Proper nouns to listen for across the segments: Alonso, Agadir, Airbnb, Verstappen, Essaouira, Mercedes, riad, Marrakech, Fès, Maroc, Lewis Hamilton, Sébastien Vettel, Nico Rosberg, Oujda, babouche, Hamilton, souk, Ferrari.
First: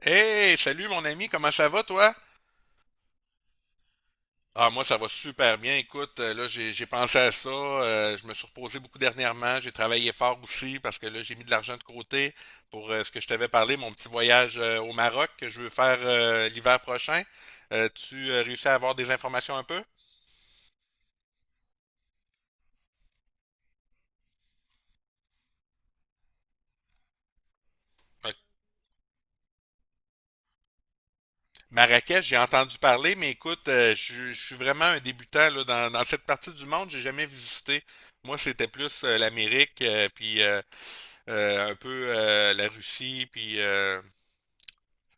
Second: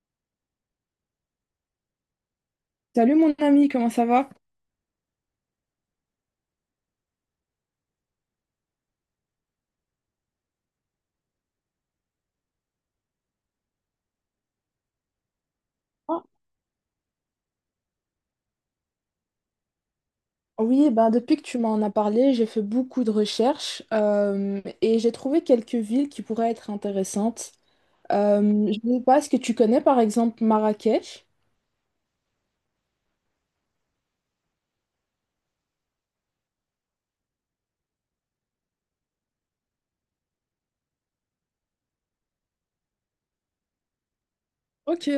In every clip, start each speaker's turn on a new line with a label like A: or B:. A: Hey, salut mon ami, comment ça va toi?
B: Salut mon ami, comment ça va?
A: Ah, moi ça va super bien. Écoute, là j'ai pensé à ça, je me suis reposé beaucoup dernièrement, j'ai travaillé fort aussi parce que là j'ai mis de l'argent de côté pour ce que je t'avais parlé, mon petit voyage au Maroc que je veux faire l'hiver prochain. Tu réussis à avoir des informations un peu?
B: Oui, ben depuis que tu m'en as parlé, j'ai fait beaucoup de recherches, et j'ai trouvé quelques villes qui pourraient être intéressantes.
A: Ouais.
B: Euh, je ne sais pas, est-ce que tu connais par exemple Marrakech?
A: Marrakech, j'ai entendu parler, mais écoute, je suis vraiment un débutant là, dans cette partie du monde, j'ai jamais visité. Moi, c'était plus l'Amérique, puis un peu la Russie, puis
B: Ok.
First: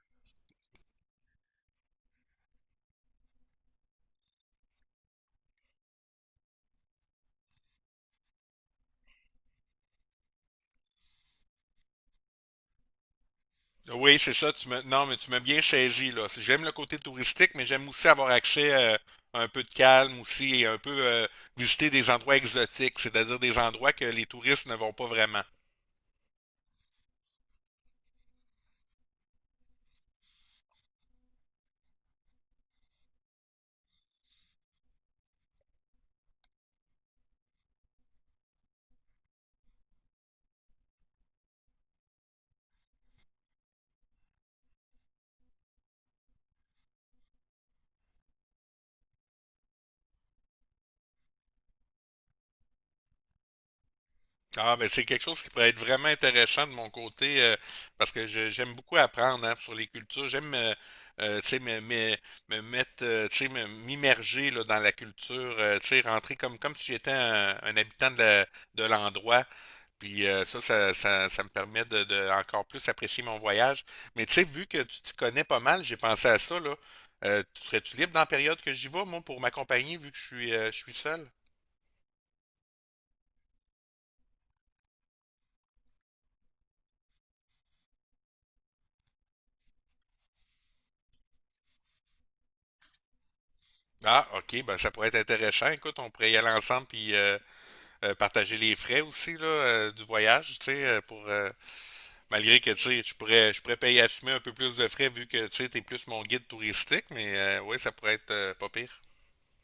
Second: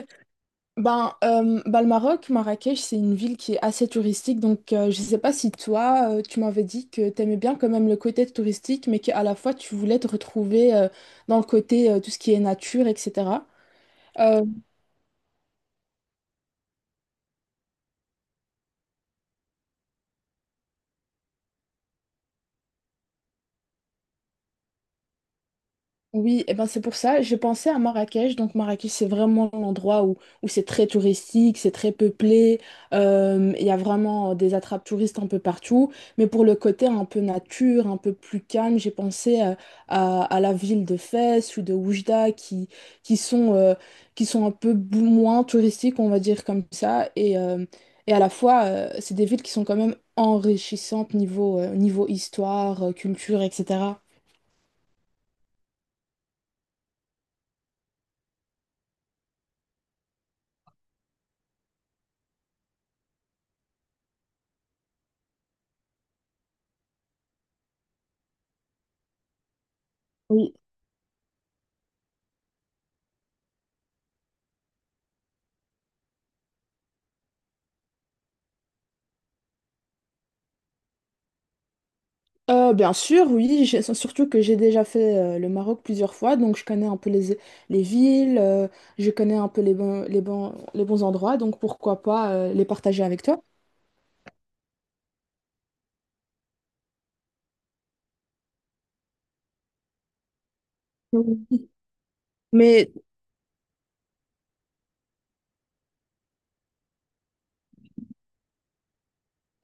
B: Ben, le Maroc, Marrakech, c'est une ville qui est assez touristique, donc je ne sais pas si toi, tu m'avais dit que tu aimais bien quand même le côté touristique, mais qu'à la fois tu voulais te retrouver, dans le côté, tout ce qui est nature, etc.
A: oui, c'est ça, non, mais tu m'as bien saisi, là. J'aime le côté touristique, mais j'aime aussi avoir accès, à un peu de calme aussi et un peu, visiter des endroits exotiques, c'est-à-dire des endroits que les touristes ne vont pas vraiment.
B: Oui, et ben c'est pour ça, j'ai pensé à Marrakech. Donc Marrakech, c'est vraiment l'endroit où c'est très touristique, c'est très peuplé, il y a vraiment des attrapes touristes un peu partout. Mais pour le côté un peu nature, un peu plus calme, j'ai pensé, à la ville de Fès ou de Oujda qui sont, euh, qui sont un peu moins touristiques, on va dire comme ça. Et à la fois, c'est des villes qui sont quand même enrichissantes niveau, niveau histoire, culture, etc.
A: Ah, mais c'est quelque chose qui pourrait être vraiment intéressant de mon côté, parce que j'aime beaucoup apprendre hein, sur les cultures. J'aime, tu sais, me mettre, tu sais, m'immerger là, dans la culture, tu sais, rentrer comme si j'étais un habitant de de l'endroit. Puis ça me permet de encore plus apprécier mon voyage. Mais tu sais, vu que tu t'y connais pas mal, j'ai pensé à ça, là. Serais-tu libre dans la période que j'y vais, moi, pour m'accompagner, vu que je suis seul?
B: Bien sûr, oui, surtout que j'ai déjà fait le Maroc plusieurs fois, donc je connais un peu les villes, je connais un peu les bons, les bons endroits, donc pourquoi pas les partager avec toi.
A: Ah, ok, ben ça pourrait être intéressant. Écoute, on pourrait y aller ensemble puis partager les frais aussi là, du voyage, tu sais, pour
B: Mhm.
A: malgré que tu
B: Mais
A: sais, je pourrais payer assumer un peu plus de frais vu que tu sais, t'es plus mon guide touristique, mais ouais, ça pourrait être pas pire.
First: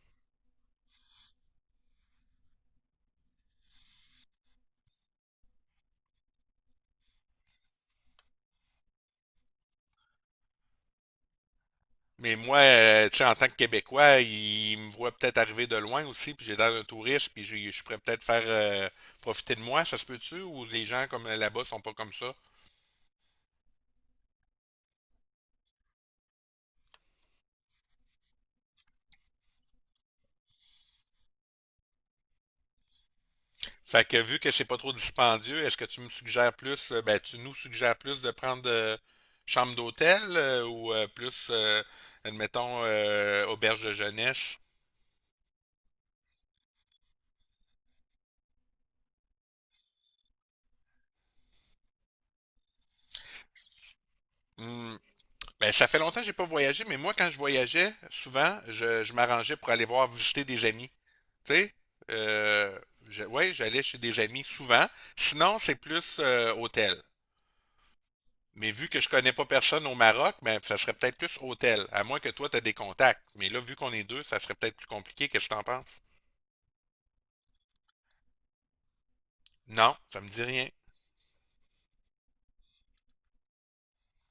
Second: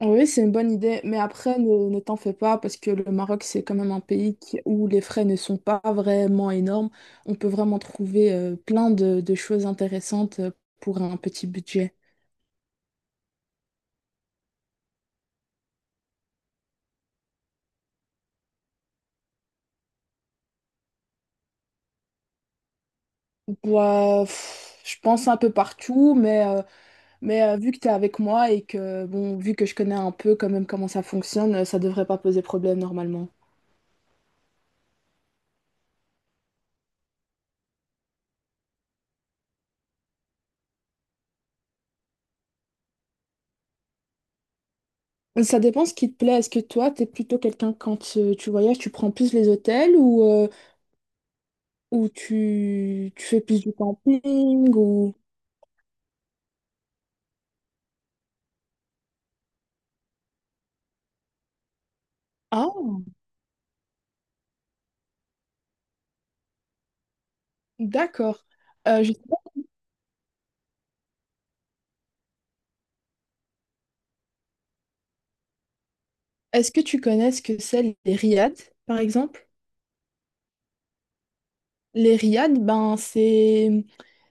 B: oui, c'est une bonne idée, mais après, ne t'en fais pas, parce que le Maroc, c'est quand même un pays où les frais ne sont pas vraiment énormes. On peut vraiment trouver, plein de choses intéressantes, pour un petit budget.
A: Mais moi, tu sais, en tant que Québécois, ils me voient peut-être arriver de loin aussi, puis j'ai l'air d'un touriste, puis je pourrais peut-être faire, profiter de moi, ça se peut-tu, ou les gens comme là-bas sont pas comme ça?
B: Bah, pff, je pense un peu partout, mais... mais vu que tu es avec moi et que, bon, vu que je connais un peu quand même comment ça fonctionne, ça devrait pas poser problème normalement.
A: Fait que vu que c'est pas trop dispendieux, est-ce que tu me suggères plus, ben tu nous suggères plus de prendre chambre d'hôtel ou admettons, auberge de jeunesse?
B: Ça dépend ce qui te plaît. Est-ce que toi, t'es plutôt quelqu'un quand, tu voyages, tu prends plus les hôtels, ou, ou tu, tu fais plus du camping
A: Hmm.
B: ou...
A: Ben ça fait longtemps que j'ai pas voyagé, mais moi quand je voyageais, souvent, je m'arrangeais pour aller voir visiter des amis. Tu sais? Euh,
B: Ah,
A: ouais, j'allais chez des amis souvent. Sinon, c'est plus hôtel.
B: d'accord.
A: Mais vu que je
B: Je sais
A: connais
B: pas,
A: pas personne au Maroc, ben, ça serait peut-être plus hôtel, à moins que toi, tu as des contacts. Mais là, vu qu'on est deux, ça serait peut-être plus compliqué. Qu'est-ce que tu en penses?
B: est-ce que tu connais ce que c'est les riads, par exemple?
A: Non, ça me dit rien.
B: Les riads, ben c'est,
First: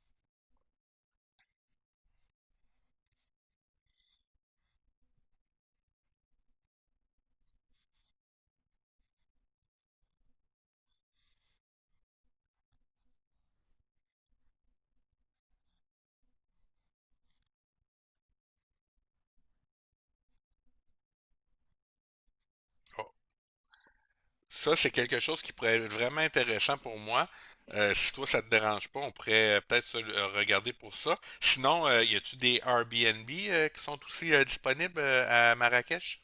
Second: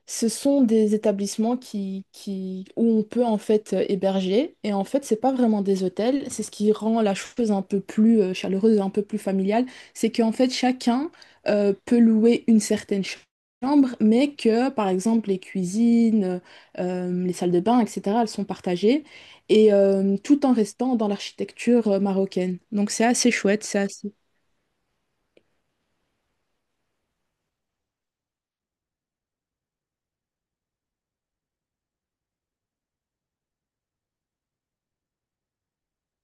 B: ce sont des établissements qui, où on peut en fait héberger. Et en fait, c'est pas vraiment des hôtels. C'est ce qui rend la chose un peu plus, chaleureuse, et un peu plus familiale. C'est qu'en fait, chacun, peut louer une certaine chambre, mais que, par exemple, les cuisines, les salles de bain, etc., elles sont partagées. Et tout en restant dans l'architecture, marocaine. Donc c'est
A: Oh.
B: assez chouette, ça.
A: Ça, c'est quelque chose qui pourrait être vraiment intéressant pour moi. Si toi, ça te dérange pas, on pourrait peut-être se regarder pour ça. Sinon, y a-tu des Airbnb qui sont aussi disponibles à Marrakech?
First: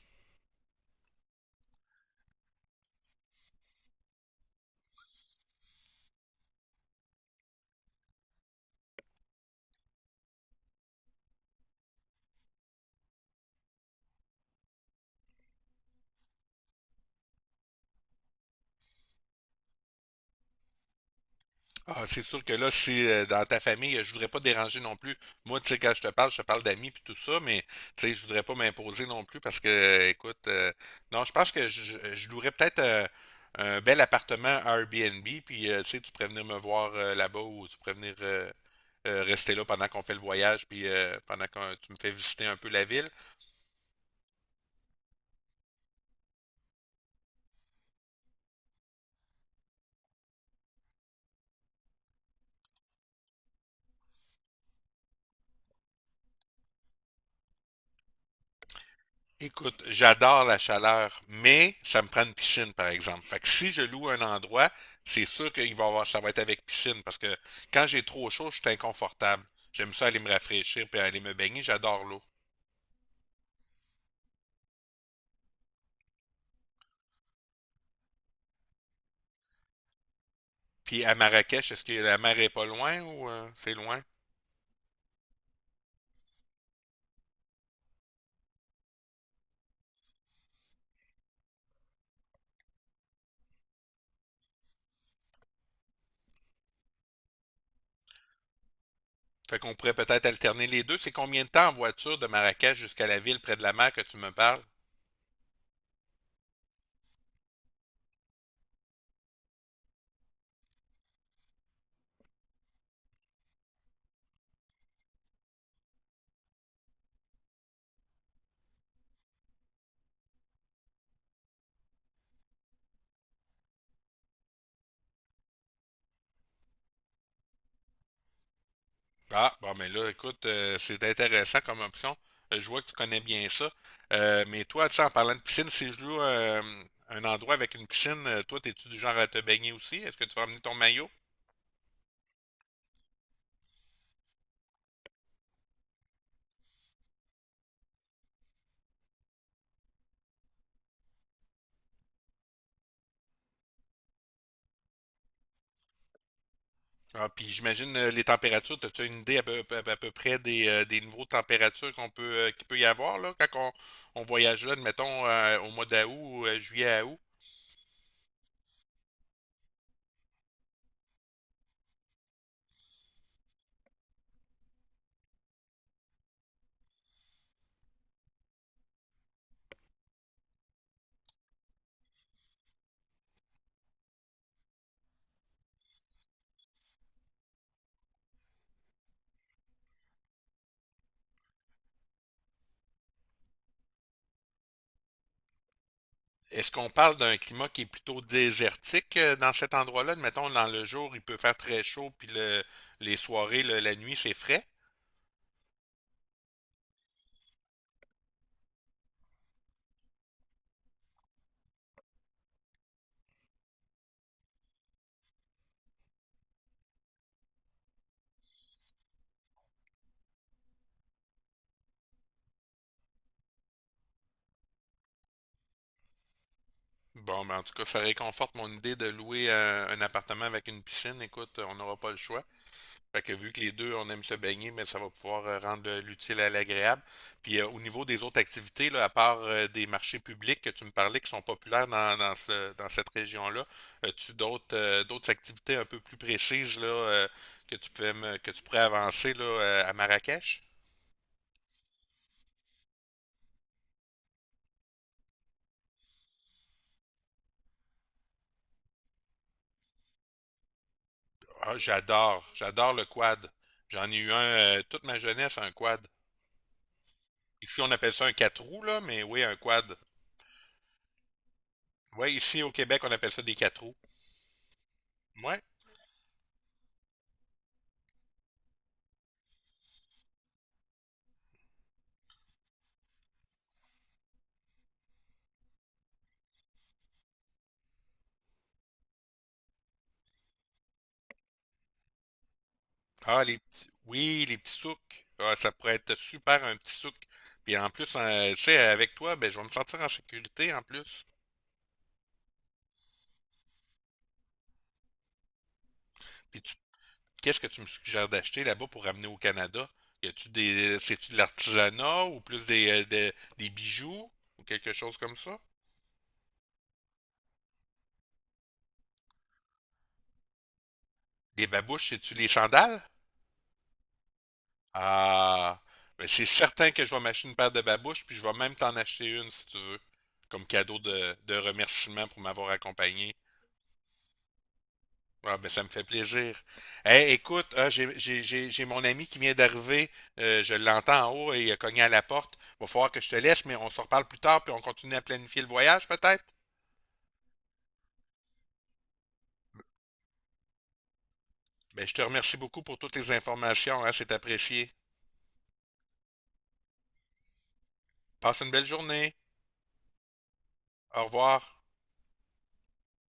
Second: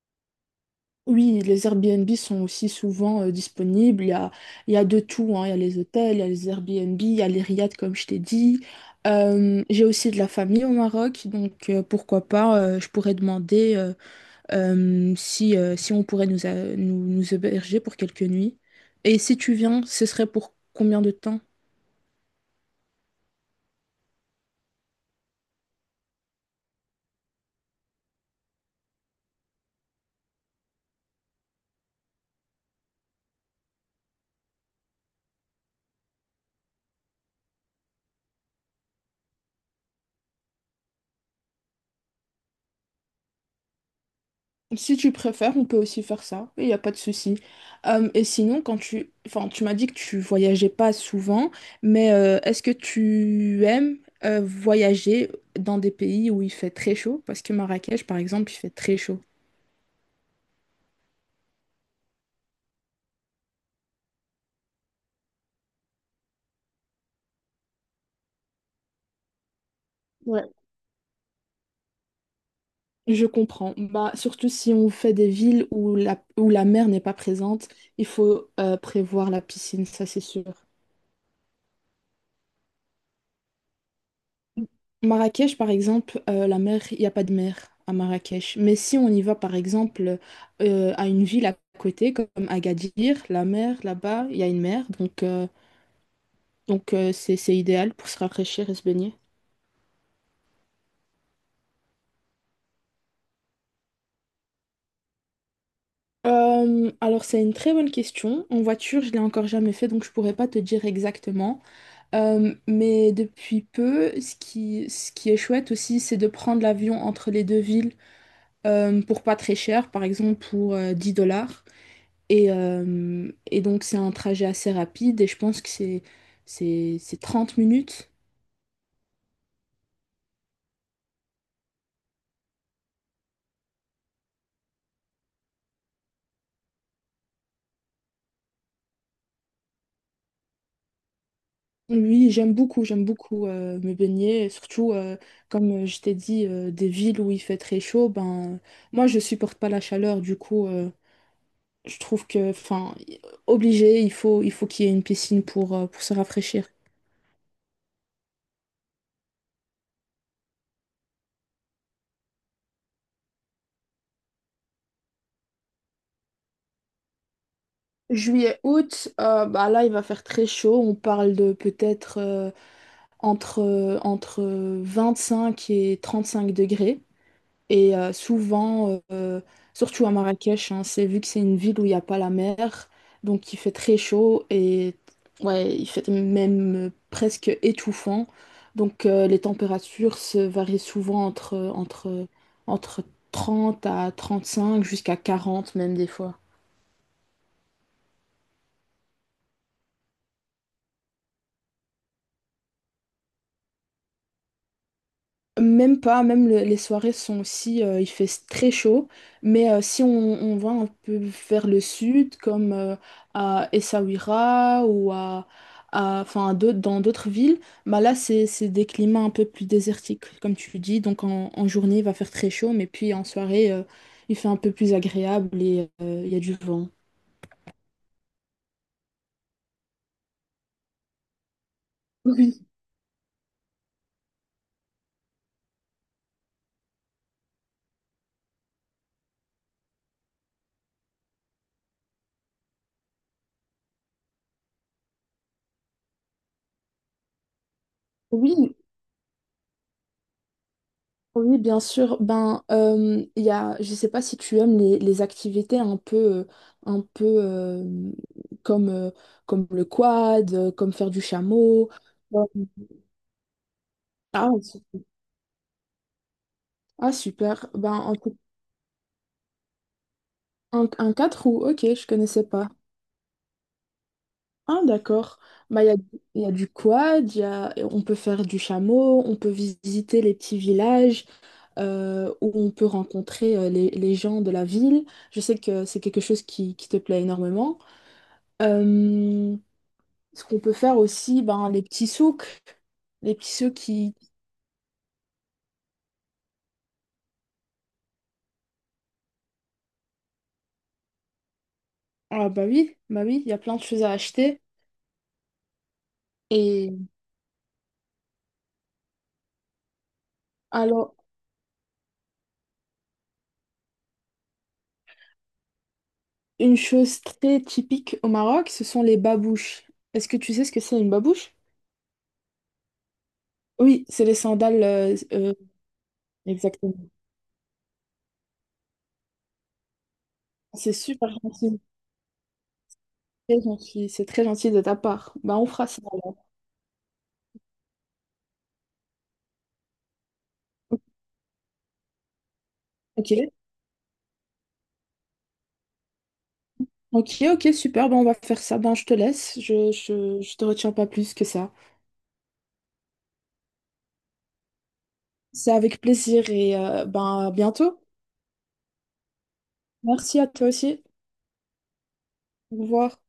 B: Oui, les Airbnb sont aussi souvent disponibles. Il y a de tout, hein. Il y a les hôtels, il y a les Airbnb, il y a les riads, comme je t'ai dit. J'ai aussi de la famille au Maroc, donc pourquoi pas, je pourrais demander, si on pourrait nous héberger pour quelques nuits. Et si tu viens, ce serait pour combien de temps?
A: Ah, c'est sûr que là, si dans ta famille, je voudrais pas te déranger non plus. Moi, tu sais, quand je te parle d'amis puis tout ça, mais tu sais, je voudrais pas m'imposer non plus parce que, écoute, non, je pense que je louerais peut-être un bel appartement à Airbnb, puis tu sais, tu pourrais venir me voir là-bas ou tu pourrais venir, rester là pendant qu'on fait le voyage, puis pendant que tu me fais visiter un peu la ville.
B: Si tu préfères, on peut aussi faire ça, il n'y a pas de souci. Et sinon, quand tu, enfin, tu m'as dit que tu voyageais pas souvent, mais est-ce que tu aimes, voyager dans des pays où il fait très chaud? Parce que Marrakech, par exemple, il fait très chaud.
A: Écoute, j'adore la chaleur, mais ça me prend une piscine, par exemple. Fait que si je loue un endroit, c'est sûr qu'il va y avoir, ça va être avec piscine, parce que quand j'ai trop chaud, je suis inconfortable. J'aime ça aller me rafraîchir puis aller me baigner, j'adore l'eau.
B: Je comprends. Bah, surtout si on fait des villes où la mer n'est pas présente, il faut prévoir la piscine, ça c'est sûr.
A: Puis à Marrakech, est-ce que la mer est pas loin ou c'est loin?
B: Marrakech, par exemple, la mer, il n'y a pas de mer à Marrakech. Mais si on y va, par exemple, à une ville à côté, comme Agadir, la mer, là-bas, il y a une mer. Donc, donc c'est idéal pour se rafraîchir et se baigner.
A: Fait qu'on pourrait peut-être alterner les deux. C'est combien de temps en voiture de Marrakech jusqu'à la ville près de la mer que tu me parles?
B: Alors, c'est une très bonne question. En voiture, je l'ai encore jamais fait, donc je pourrais pas te dire exactement. Mais depuis peu, ce qui est chouette aussi, c'est de prendre l'avion entre les deux villes, pour pas très cher, par exemple pour 10 dollars. Et donc c'est un trajet assez rapide et je pense que c'est 30 minutes.
A: Ah, bon, mais là, écoute, c'est intéressant comme option. Je vois que tu connais bien ça. Mais toi, tu sais, en parlant de piscine, si je loue, un endroit avec une piscine, toi, t'es-tu du genre à te baigner aussi? Est-ce que tu vas amener ton maillot?
B: Oui, j'aime beaucoup, j'aime beaucoup, me baigner, et surtout, comme je t'ai dit, des villes où il fait très chaud, ben moi je supporte pas la chaleur, du coup, je trouve que enfin obligé, il faut qu'il y ait une piscine pour se rafraîchir.
A: Ah, puis j'imagine, les températures, as-tu une idée à peu, à peu près des niveaux de température qu'on peut, qu'il peut y avoir là, quand on voyage là, admettons, au mois d'août, ou, juillet à août?
B: Juillet, août, bah là il va faire très chaud, on parle de peut-être, entre 5 et 35 degrés. Souvent, surtout à Marrakech, hein, c'est vu que c'est une ville où il n'y a pas la mer, donc il fait très chaud et ouais, il fait même presque étouffant. Donc les températures se varient souvent entre 30 à 35 jusqu'à 40 même des fois.
A: Est-ce qu'on parle d'un climat qui est plutôt désertique dans cet endroit-là? Mettons, dans le jour, il peut faire très chaud, puis les soirées, la nuit, c'est frais.
B: Même pas, même les soirées sont aussi, il fait très chaud, mais si on, on va un peu vers le sud, comme à Essaouira ou à, enfin, à dans d'autres villes, bah là c'est des climats un peu plus désertiques, comme tu dis. Donc en, en journée, il va faire très chaud, mais puis en soirée, il fait un peu plus agréable et il y a du vent.
A: Bon, ben, en tout cas, ça réconforte mon idée de louer un appartement avec une piscine. Écoute, on n'aura pas le choix.
B: Oui,
A: Fait que vu que les deux, on aime se baigner, mais ça va pouvoir rendre l'utile à l'agréable. Puis au niveau des autres activités, là, à part des marchés publics que tu me parlais qui sont populaires dans dans cette région-là, as-tu d'autres d'autres activités un peu plus précises là, que tu que tu
B: oui,
A: pourrais avancer là, à Marrakech?
B: Oui, bien sûr. Ben, il y a, je sais pas si tu aimes les activités un peu, un peu euh, comme, euh, comme le quad, comme faire du
A: Ah,
B: chameau.
A: j'adore,
B: Ouais.
A: j'adore le quad. J'en ai eu
B: Ah,
A: un
B: super.
A: toute ma jeunesse, un quad.
B: Ah, super.
A: Ici, on
B: Ben,
A: appelle ça un quatre roues, là, mais oui, un quad.
B: un 4 roues, ok, je
A: Oui,
B: connaissais
A: ici
B: pas.
A: au Québec, on appelle ça des quatre roues.
B: Ah, d'accord.
A: Ouais.
B: Ben, il y a du quad, il y a, on peut faire du chameau, on peut visiter les petits villages, où on peut rencontrer, les gens de la ville. Je sais que c'est quelque chose qui te plaît énormément. Euh, Ce qu'on peut faire aussi, ben, les petits souks. Les
A: Ah,
B: petits
A: les
B: souks
A: petits.
B: qui...
A: Oui, les petits souks. Ah, ça pourrait être super un petit souk. Puis en plus, tu sais, avec toi, ben, je vais me sentir en sécurité en plus.
B: Ah bah oui, il y a plein de choses à acheter.
A: Puis tu-
B: Et
A: Qu'est-ce que tu me suggères d'acheter là-bas pour ramener au Canada? Y a-tu des,
B: alors,
A: c'est-tu de l'artisanat ou plus des, des bijoux ou quelque chose comme ça?
B: une chose très typique au Maroc, ce sont les babouches. Est-ce que tu sais ce que c'est une babouche?
A: Les babouches, c'est-tu les sandales?
B: Oui, c'est les sandales.
A: Ah, ben, c'est certain
B: Exactement.
A: que je vais m'acheter une paire de babouches, puis je vais même t'en acheter une si tu veux, comme
B: C'est
A: cadeau
B: super
A: de
B: gentil.
A: remerciement pour m'avoir accompagné.
B: Très gentil. C'est très gentil de ta part. Ben,
A: Ah,
B: on
A: ben, ça me
B: fera ça
A: fait
B: alors.
A: plaisir. Hey, écoute, ah, j'ai mon ami qui vient d'arriver. Je l'entends en haut et il a cogné à la porte. Va falloir que je
B: Ok.
A: te laisse, mais on se reparle plus tard puis on continue à planifier le voyage, peut-être?
B: Ok, super. Ben, on va faire ça. Ben, je te laisse. Je te retiens pas plus que ça.
A: Ben, je te remercie beaucoup pour toutes les informations, hein, c'est apprécié.
B: C'est avec plaisir et, ben, à bientôt.
A: Passe une belle journée.
B: Merci à toi aussi.
A: Au revoir.
B: Au revoir.